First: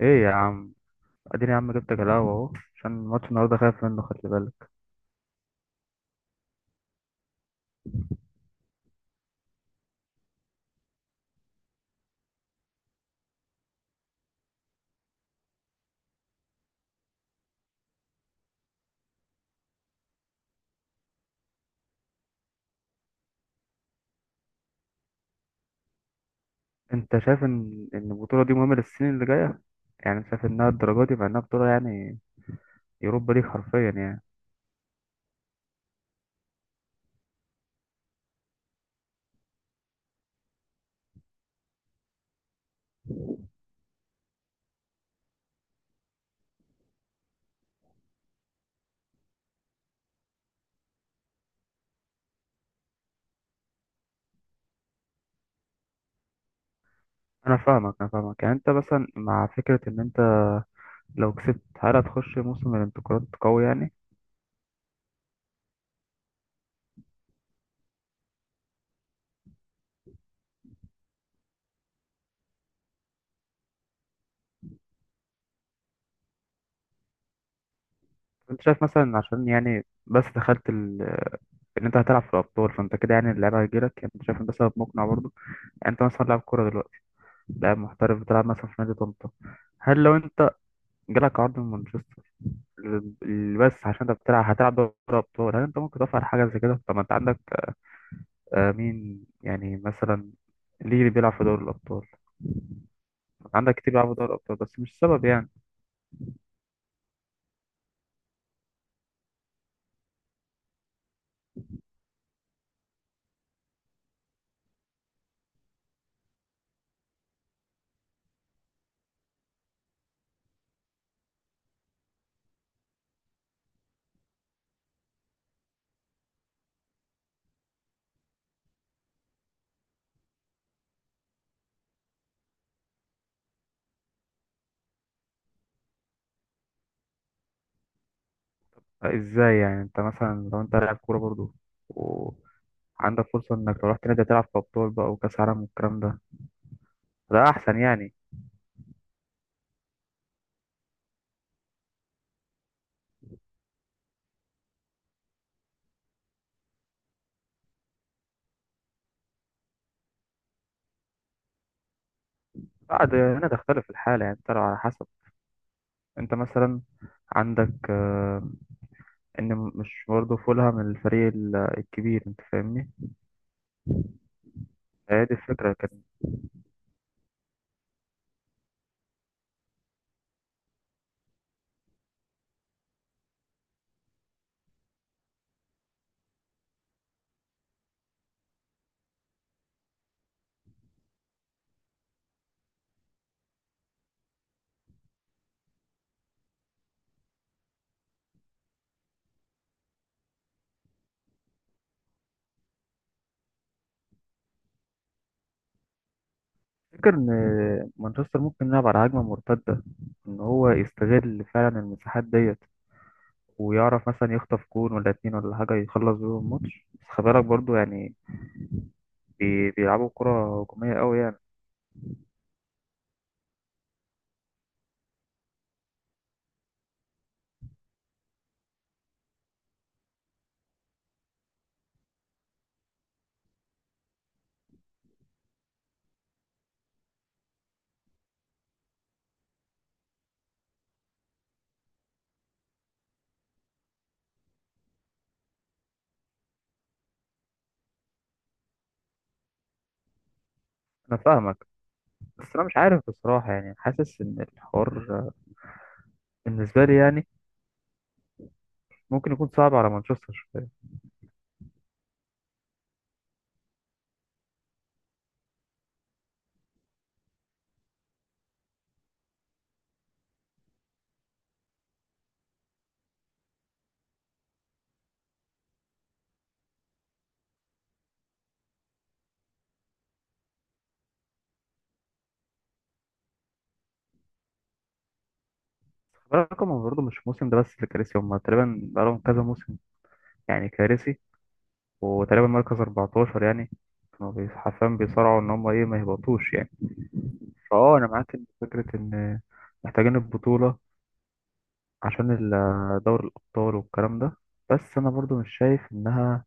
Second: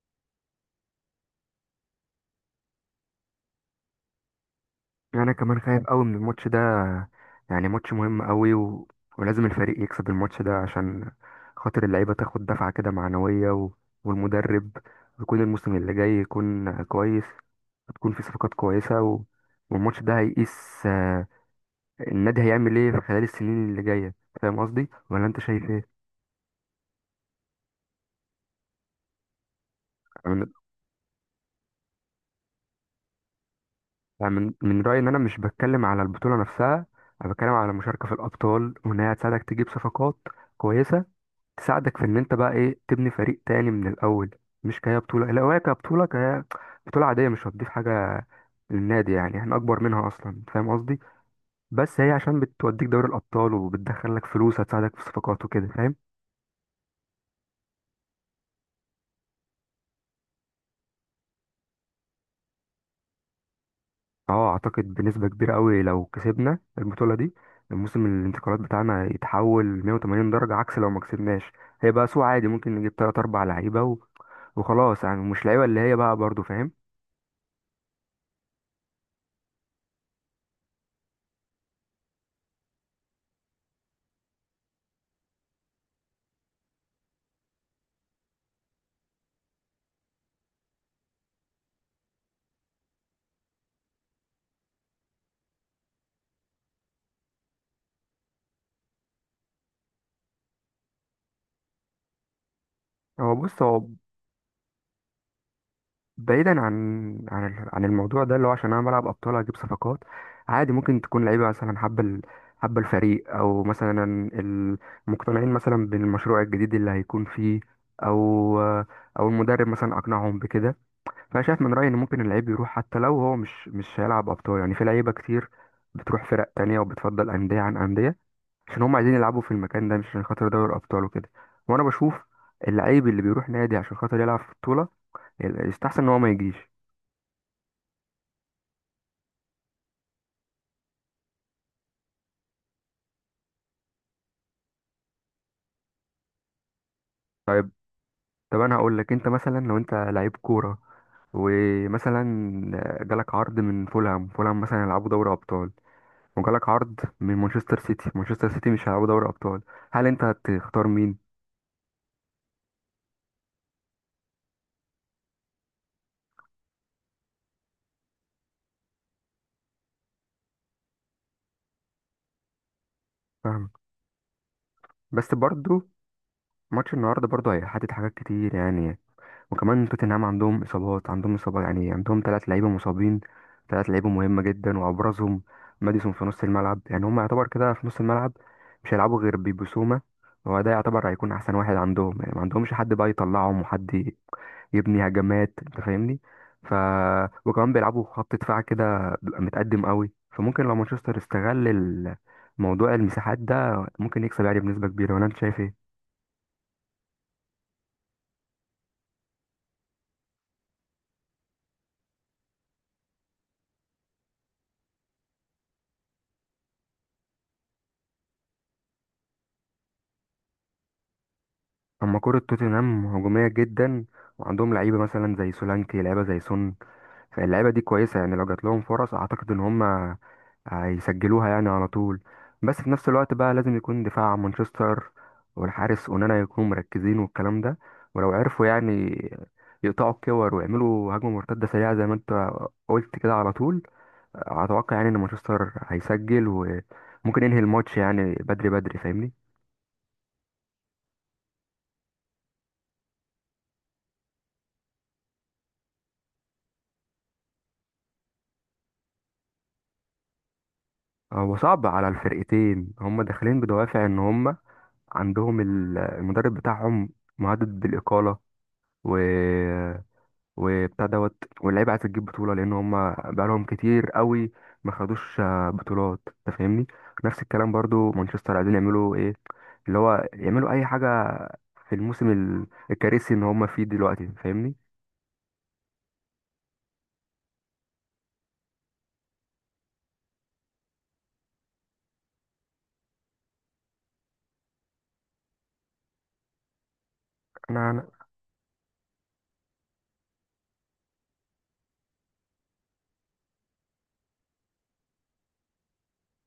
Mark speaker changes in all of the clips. Speaker 1: ايه يا عم؟ اديني يا عم، جبتك القهوة اهو عشان ماتش النهارده، خايف منه، خلي بالك.
Speaker 2: يعني انا كمان خايف قوي من الماتش ده. يعني ماتش مهم قوي. ولازم الفريق يكسب الماتش ده عشان خاطر اللعيبه تاخد دفعه كده معنويه، والمدرب يكون الموسم اللي جاي يكون كويس. هتكون في صفقات كويسه، والماتش ده هيقيس النادي هيعمل ايه في خلال السنين اللي جايه. فاهم قصدي ولا انت شايف ايه؟
Speaker 1: انت شايف ان البطولة دي مهمة للسنين اللي جاية؟ يعني أنت
Speaker 2: أنا
Speaker 1: شايف
Speaker 2: من...
Speaker 1: انها الدرجة دي مع انها بطولة يعني يوروبا ليج حرفيا يعني؟
Speaker 2: أنا من رايي ان انا مش بتكلم على البطوله نفسها. انا بتكلم على المشاركه في الابطال، وان هي هتساعدك تجيب صفقات كويسه، تساعدك في ان انت بقى ايه تبني فريق تاني من الاول. مش كهي بطوله، لو هي كبطوله كهي بطوله عاديه مش هتضيف حاجه للنادي. يعني احنا اكبر منها اصلا، أنت فاهم قصدي. بس هي عشان بتوديك دوري الابطال وبتدخل لك فلوس هتساعدك في الصفقات وكده، فاهم.
Speaker 1: انا فاهمك انا فاهمك، يعني انت مثلا مع فكرة ان انت لو كسبت هل هتخش موسم الانتقالات قوي يعني؟
Speaker 2: اه، اعتقد بنسبه كبيره قوي لو كسبنا البطوله دي الموسم الانتقالات بتاعنا يتحول 180 درجه عكس لو ما كسبناش. هيبقى سوق عادي ممكن نجيب تلات اربع لعيبه، وخلاص، يعني مش لعيبه اللي هي بقى برضو، فاهم.
Speaker 1: انت شايف مثلا عشان يعني بس دخلت ان انت هتلعب في الابطال فانت كده يعني اللعيبه هتجيلك، يعني انت شايف ان ده سبب مقنع برضه؟ يعني انت مثلا لاعب كوره دلوقتي، لاعب محترف بتلعب مثلا في نادي طنطا، هل لو انت جالك عرض من مانشستر، بس عشان انت هتلعب دوري ابطال، هل انت ممكن تفعل حاجه زي كده؟ طب ما انت عندك، مين يعني مثلا؟ ليه اللي بيلعب في دوري الابطال؟
Speaker 2: هو بص،
Speaker 1: عندك
Speaker 2: هو
Speaker 1: كتير بيلعبوا في دوري الابطال بس مش سبب يعني.
Speaker 2: بعيدا عن عن الموضوع ده اللي هو عشان انا بلعب ابطال اجيب صفقات. عادي، ممكن تكون لعيبه مثلا حابه الفريق، او مثلا ال- مقتنعين مثلا بالمشروع الجديد اللي هيكون فيه، او المدرب مثلا اقنعهم بكده. فانا شايف من رايي ان ممكن اللعيب يروح حتى لو هو مش هيلعب ابطال. يعني في لعيبه كتير بتروح فرق تانية وبتفضل انديه عن انديه عشان هم عايزين يلعبوا في المكان ده، مش عشان خاطر دوري ابطال وكده. وانا بشوف اللعيب اللي بيروح نادي عشان خاطر يلعب في بطوله يستحسن ان هو ما يجيش.
Speaker 1: ازاي يعني؟ انت مثلا لو انت لاعب كوره برضو وعندك فرصه انك لو رحت نادي تلعب في ابطال بقى وكاس عالم والكلام ده، ده
Speaker 2: طيب،
Speaker 1: احسن يعني.
Speaker 2: طب انا هقول لك، انت مثلا لو انت لعيب كوره ومثلا جالك عرض من فولهام، فولهام مثلا يلعبوا دوري ابطال، وجالك عرض من مانشستر سيتي، مانشستر سيتي مش هيلعبوا دوري ابطال، هل انت هتختار مين؟
Speaker 1: بعد هنا تختلف الحاله يعني، ترى على حسب. انت مثلا عندك، ان مش برضه فولهام الفريق، الكبير، انت فاهمني؟
Speaker 2: فاهم.
Speaker 1: هي
Speaker 2: بس
Speaker 1: دي الفكره.
Speaker 2: برضو ماتش النهارده برضو هيحدد حاجات كتير يعني. وكمان توتنهام عندهم اصابات، عندهم اصابه، يعني عندهم ثلاث لعيبه مصابين، ثلاث لعيبه مهمه جدا، وابرزهم ماديسون في نص الملعب. يعني هم يعتبر كده في نص الملعب مش هيلعبوا غير بيبسوما. هو ده يعتبر هيكون احسن واحد عندهم، يعني ما عندهمش حد بقى يطلعهم وحد يبني هجمات، انت فاهمني. ف وكمان بيلعبوا خط دفاع كده بيبقى متقدم قوي، فممكن لو مانشستر استغل موضوع المساحات ده ممكن يكسب يعني بنسبه كبيره، ولا انت شايف ايه؟
Speaker 1: تفتكر إن مانشستر ممكن يلعب على هجمة مرتدة، إن هو يستغل فعلا المساحات ديت ويعرف مثلا يخطف جون ولا اتنين ولا حاجة يخلص بيهم الماتش؟ بس خلي بالك برضه يعني بيلعبوا كرة هجومية قوي يعني.
Speaker 2: اما كرة توتنهام هجومية جدا، وعندهم لعيبة مثلا زي سولانكي، لعيبة زي سون. فاللعيبة دي كويسة، يعني لو جات لهم فرص اعتقد ان هم هيسجلوها يعني على طول. بس في نفس الوقت بقى لازم يكون دفاع مانشستر والحارس اونانا يكونوا مركزين والكلام ده. ولو عرفوا يعني يقطعوا الكور ويعملوا هجمة مرتدة سريعة زي ما انت قلت كده على طول، اتوقع يعني ان مانشستر هيسجل وممكن ينهي الماتش يعني بدري بدري، فاهمني.
Speaker 1: أنا فاهمك بس أنا مش عارف بصراحة، يعني حاسس إن الحوار بالنسبة لي يعني ممكن يكون صعب على مانشستر شوية.
Speaker 2: هو صعب على الفرقتين، هم داخلين بدوافع ان هم عندهم المدرب بتاعهم مهدد بالإقالة، و وبتاع دوت، واللعيبة عايزة تجيب بطولة لأن هم بقالهم كتير قوي ما خدوش بطولات، أنت فاهمني. نفس الكلام برضو مانشستر عايزين يعملوا إيه، اللي هو يعملوا أي حاجة في الموسم الكارثي إن هم فيه دلوقتي، فاهمني.
Speaker 1: خلي بالك هما برضه مش الموسم ده بس اللي كارثي، هما تقريبا بقالهم كذا موسم يعني كارثي، وتقريبا مركز 14 يعني، كانوا حرفيا بيصارعوا إن هما إيه ما يهبطوش يعني. اه،
Speaker 2: أنا
Speaker 1: انا معاك ان فكره ان محتاجين البطوله عشان دوري الابطال والكلام ده، بس انا برضو مش شايف انها،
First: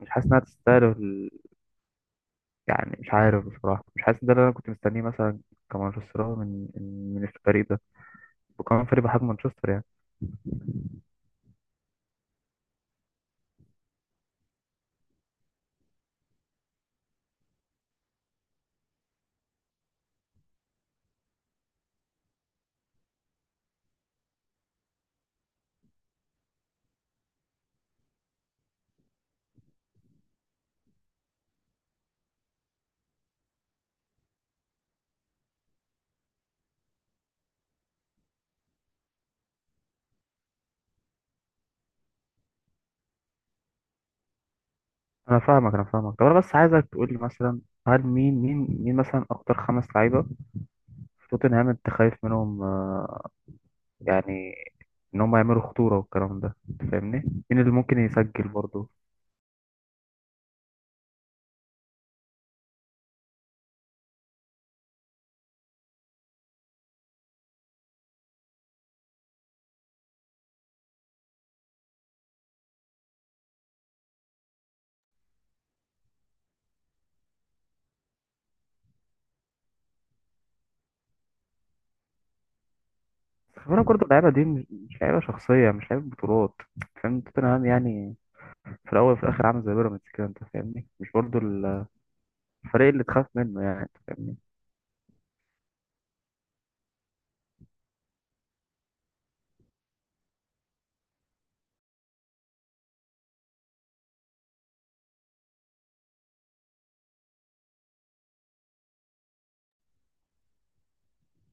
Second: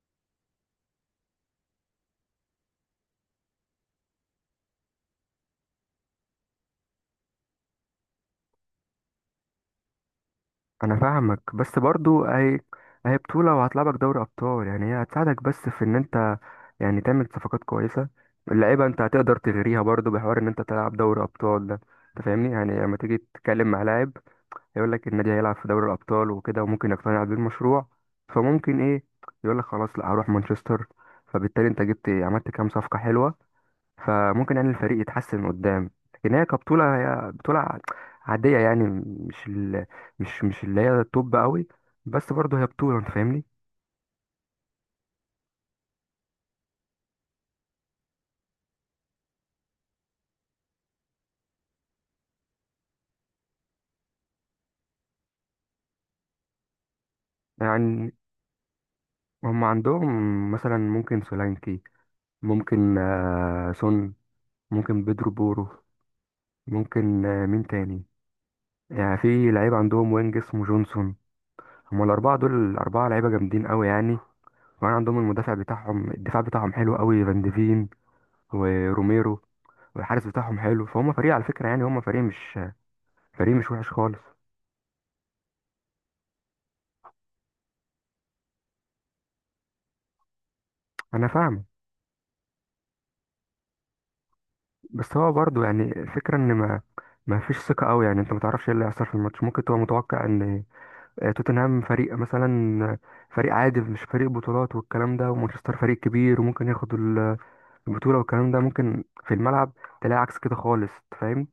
Speaker 1: مش حاسس انها تستاهل يعني مش عارف بصراحه، مش حاسس ده اللي انا كنت مستنيه مثلا كمانشستراوي، من الفريق ده، وكمان فريق بحجم مانشستر يعني.
Speaker 2: انا فاهمك. بس برضو اهي، اهي بطولة وهتلعبك دوري ابطال، يعني هي هتساعدك بس في ان انت يعني تعمل صفقات كويسة. اللعيبة انت هتقدر تغريها برضو بحوار ان انت تلعب دوري ابطال ده، انت فاهمني. يعني لما تيجي تتكلم مع لاعب هيقول لك النادي هيلعب في دوري الابطال وكده، وممكن يقتنع بالمشروع. فممكن ايه يقول لك خلاص لا، هروح مانشستر. فبالتالي انت جبت عملت كام صفقة حلوة، فممكن يعني الفريق يتحسن قدام. لكن هي كبطولة، هي بطولة عادية، يعني مش اللي هي توب قوي، بس برضه هي بطولة، انت فاهمني.
Speaker 1: انا فاهمك انا فاهمك، طب انا بس عايزك تقول لي مثلا، هل مين مثلا اكتر خمس لعيبه في توتنهام انت خايف منهم، يعني ان هم يعملوا خطوره والكلام ده، أنت فاهمني؟ مين اللي ممكن
Speaker 2: يعني
Speaker 1: يسجل برضو؟
Speaker 2: هم عندهم مثلا ممكن سولانكي، ممكن سون، ممكن بيدرو بورو، ممكن مين تاني، يعني في لعيب عندهم وينج اسمه جونسون. هم الأربعة دول، الأربعة لعيبة جامدين قوي يعني. وكمان عندهم المدافع بتاعهم، الدفاع بتاعهم حلو قوي، فان ديفين وروميرو، والحارس بتاعهم حلو. فهم فريق على فكرة، يعني هم فريق مش
Speaker 1: خلي بالك
Speaker 2: وحش
Speaker 1: برضه
Speaker 2: خالص.
Speaker 1: اللعيبة دي مش لعيبة شخصية، مش لعيبة بطولات، فاهم؟ توتنهام يعني في الأول وفي الآخر عامل زي بيراميدز كده، أنت فاهمني؟ مش
Speaker 2: انا
Speaker 1: برضه
Speaker 2: فاهم.
Speaker 1: الفريق اللي تخاف منه يعني، أنت فاهمني؟
Speaker 2: بس هو برضو يعني الفكرة ان ما فيش ثقة قوي، يعني انت ما تعرفش ايه اللي هيحصل في الماتش. ممكن تبقى متوقع ان توتنهام فريق مثلا، آه، فريق عادي مش فريق بطولات والكلام ده، ومانشستر فريق كبير وممكن ياخد البطولة والكلام ده، ممكن في الملعب تلاقي عكس كده خالص، أنت فاهم.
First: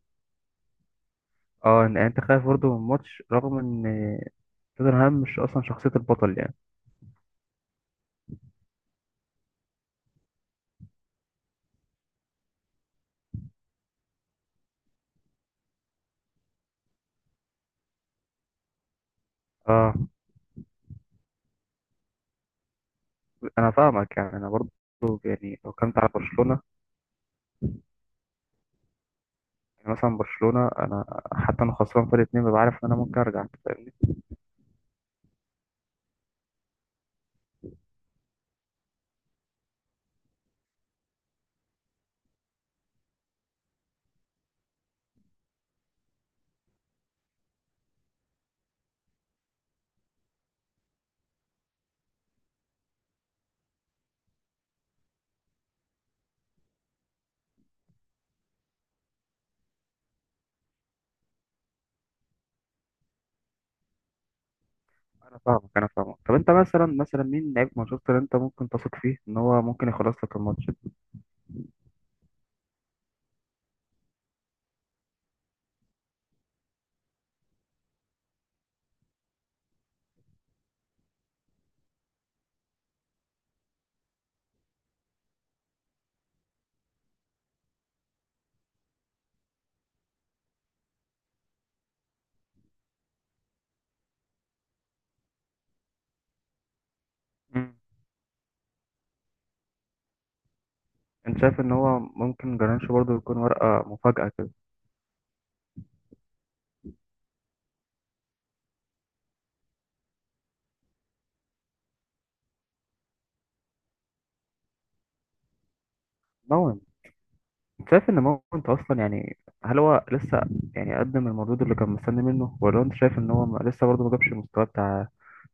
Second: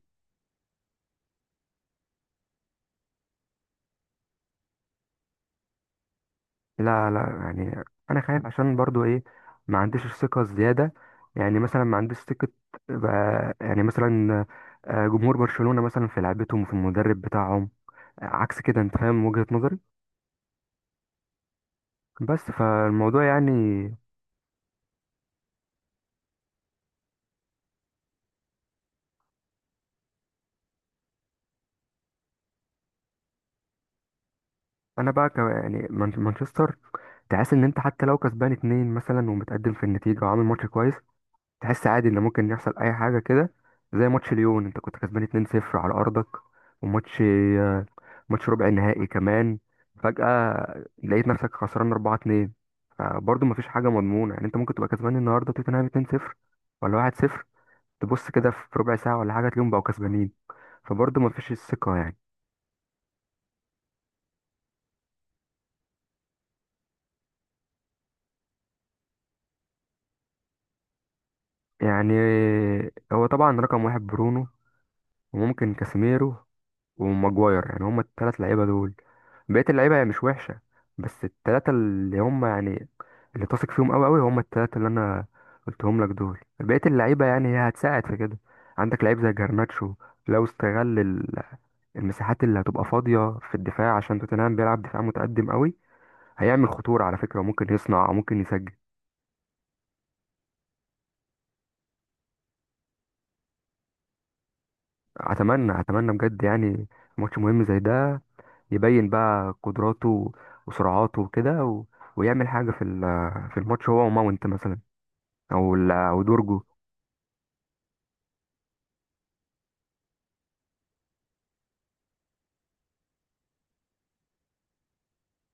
Speaker 1: اه يعني أنت خايف برضه من ماتش رغم إن توتنهام مش أصلا شخصية البطل يعني.
Speaker 2: لا لا، يعني انا خايف عشان برضو ايه، ما عنديش الثقه الزياده. يعني مثلا ما عنديش ثقه يعني مثلا جمهور برشلونه مثلا في لعبتهم وفي المدرب بتاعهم عكس كده، انت فاهم وجهه نظري.
Speaker 1: اه،
Speaker 2: بس فالموضوع
Speaker 1: أنا
Speaker 2: يعني،
Speaker 1: فاهمك يعني أنا برضه، يعني لو كنت على برشلونة، يعني مثلا برشلونة أنا، حتى أنا خسران فرق اتنين ببقى عارف إن أنا ممكن أرجع، أنت فاهمني؟
Speaker 2: انا بقى يعني مانشستر، تحس ان انت حتى لو كسبان اتنين مثلا ومتقدم في النتيجه وعامل ماتش كويس، تحس عادي ان ممكن يحصل اي حاجه كده. زي ماتش ليون، انت كنت كسبان 2-0 على ارضك وماتش ماتش ربع نهائي كمان، فجاه لقيت نفسك خسران 4-2. فبرضه مفيش حاجه مضمونه، يعني انت ممكن تبقى كسبان النهارده توتنهام 2-0 ولا 1-0، تبص كده في ربع ساعه ولا حاجه تلاقيهم بقوا كسبانين. فبرضه مفيش الثقه يعني.
Speaker 1: أنا فاهمك أنا فاهمك، طب أنت مثلا، مثلا مين لعيب مانشستر أنت ممكن تثق فيه إن هو ممكن يخلص لك الماتش؟
Speaker 2: يعني هو طبعا رقم واحد برونو، وممكن كاسيميرو وماجواير، يعني هما التلات لعيبة دول. بقية اللعيبة هي مش وحشة، بس التلاتة اللي هما يعني اللي تثق فيهم أوي أوي هما التلاتة اللي أنا قلتهم لك دول. بقية اللعيبة يعني هي هتساعد في كده. عندك لعيب زي جرناتشو، لو استغل المساحات اللي هتبقى فاضية في الدفاع عشان توتنهام بيلعب دفاع متقدم أوي، هيعمل خطورة على فكرة، وممكن يصنع وممكن يسجل.
Speaker 1: انت شايف ان هو ممكن جرانش برضه يكون ورقة مفاجأة كده؟
Speaker 2: أتمنى أتمنى بجد، يعني ماتش مهم زي ده يبين بقى قدراته وسرعاته وكده، ويعمل حاجة في في الماتش، هو وماونت مثلا، أو أو دورجو.
Speaker 1: مون، انت شايف ان مون انت اصلا يعني، هل هو لسه يعني قدم المردود اللي كان مستني منه، ولا انت شايف ان هو لسه برضه ما جابش المستوى بتاع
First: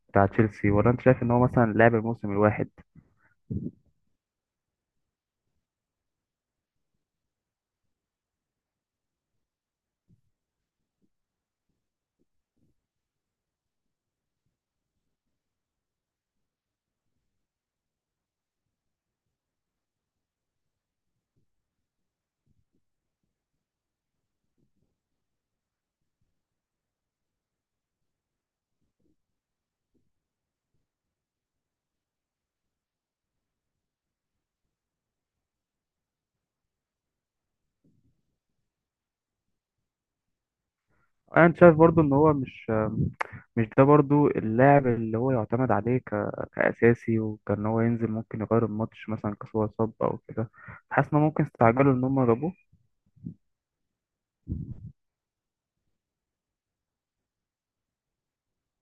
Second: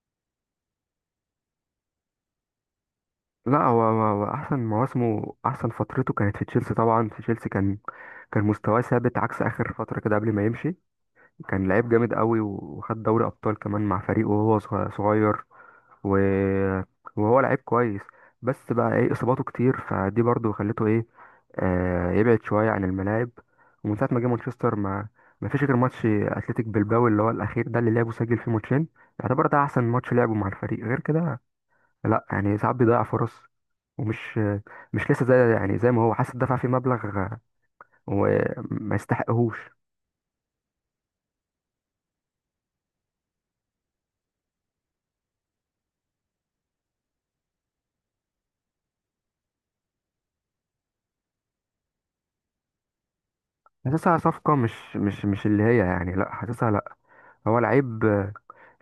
Speaker 1: تشيلسي، ولا انت شايف ان هو مثلا لعب الموسم الواحد؟
Speaker 2: لا، هو هو أحسن مواسمه، أحسن فترته كانت في تشيلسي. طبعا في تشيلسي كان، كان مستواه ثابت عكس آخر فترة كده قبل ما يمشي. كان لعيب جامد قوي وخد دوري أبطال كمان مع فريقه وهو صغير و... وهو لعيب كويس. بس بقى ايه، اصاباته كتير فدي برضو خلته ايه يبعد شوية عن الملاعب. ومن ساعة ما جه مانشستر ما فيش غير ماتش أتلتيك بلباو اللي هو الأخير ده اللي لعبه، سجل فيه ماتشين. يعتبر ده أحسن ماتش لعبه مع الفريق، غير كده لأ. يعني ساعات بيضيع فرص، ومش مش لسه زي يعني زي ما هو حاسس، دفع فيه مبلغ وما يستحقهوش.
Speaker 1: انا، انت شايف برضه ان هو مش ده برضه اللاعب اللي هو يعتمد عليه كأساسي، وكان هو ينزل ممكن يغير الماتش مثلا كسوة اتصاب او كده؟ حاسس ان هم ممكن استعجلوا ان هم جابوه؟
Speaker 2: حاسسها صفقة مش اللي هي يعني، لأ حاسسها لأ. هو لعيب،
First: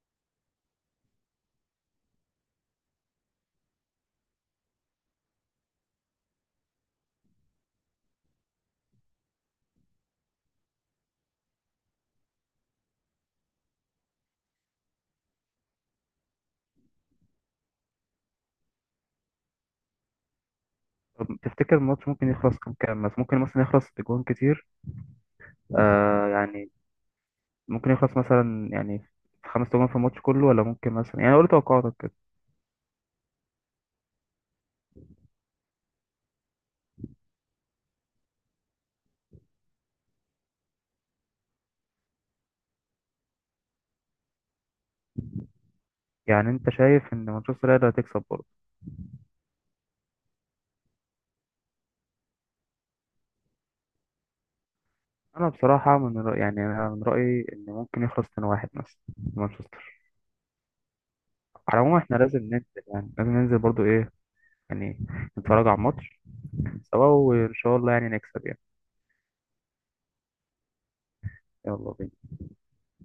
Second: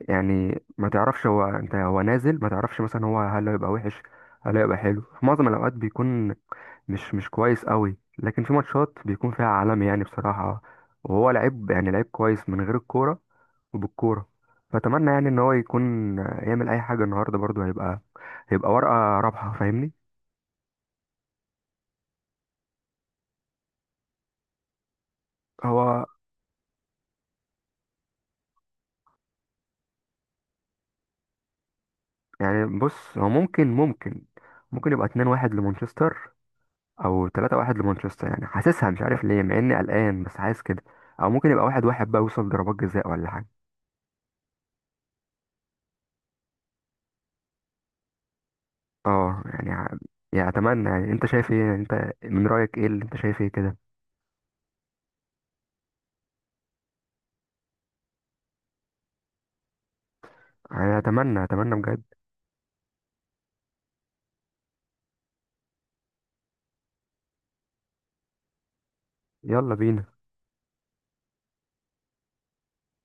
Speaker 2: يعني ما تعرفش هو، انت هو نازل ما تعرفش مثلا هو، هل هيبقى وحش هل هيبقى حلو. في معظم الاوقات بيكون مش كويس قوي، لكن في ماتشات بيكون فيها عالمي يعني بصراحة. وهو لعيب، يعني لعيب كويس من غير الكورة وبالكورة. فأتمنى يعني إن هو يكون يعمل أي حاجة النهاردة، برضه هيبقى ورقة رابحة، فاهمني.
Speaker 1: طب تفتكر الماتش ممكن يخلص كام كام؟ بس ممكن مثلا يخلص اجوان كتير،
Speaker 2: هو
Speaker 1: آه يعني، ممكن يخلص مثلا يعني في خمس تجوان في الماتش كله، ولا ممكن مثلا، يعني قول توقعاتك كده.
Speaker 2: يعني بص، هو ممكن يبقى 2-1 لمانشستر او 3-1 لمانشستر، يعني حاسسها مش عارف ليه، مع اني قلقان بس حاسس كده. او ممكن يبقى 1-1 بقى يوصل ضربات جزاء ولا حاجة.
Speaker 1: يعني انت شايف ان مانشستر هي اللي هتكسب برضه؟
Speaker 2: اه، يعني يعني اتمنى، يعني انت شايف ايه، انت من رأيك ايه، اللي انت شايف ايه كده.
Speaker 1: انا بصراحه من رأيي، يعني انا من رايي ان ممكن يخلص 2-1 مثلا، مانشستر.
Speaker 2: يعني اتمنى اتمنى
Speaker 1: على العموم
Speaker 2: بجد.
Speaker 1: احنا لازم ننزل يعني، لازم ننزل برضه ايه يعني، نتفرج على الماتش سوا، وان شاء الله يعني نكسب يعني.
Speaker 2: يلا بينا.
Speaker 1: يلا بينا.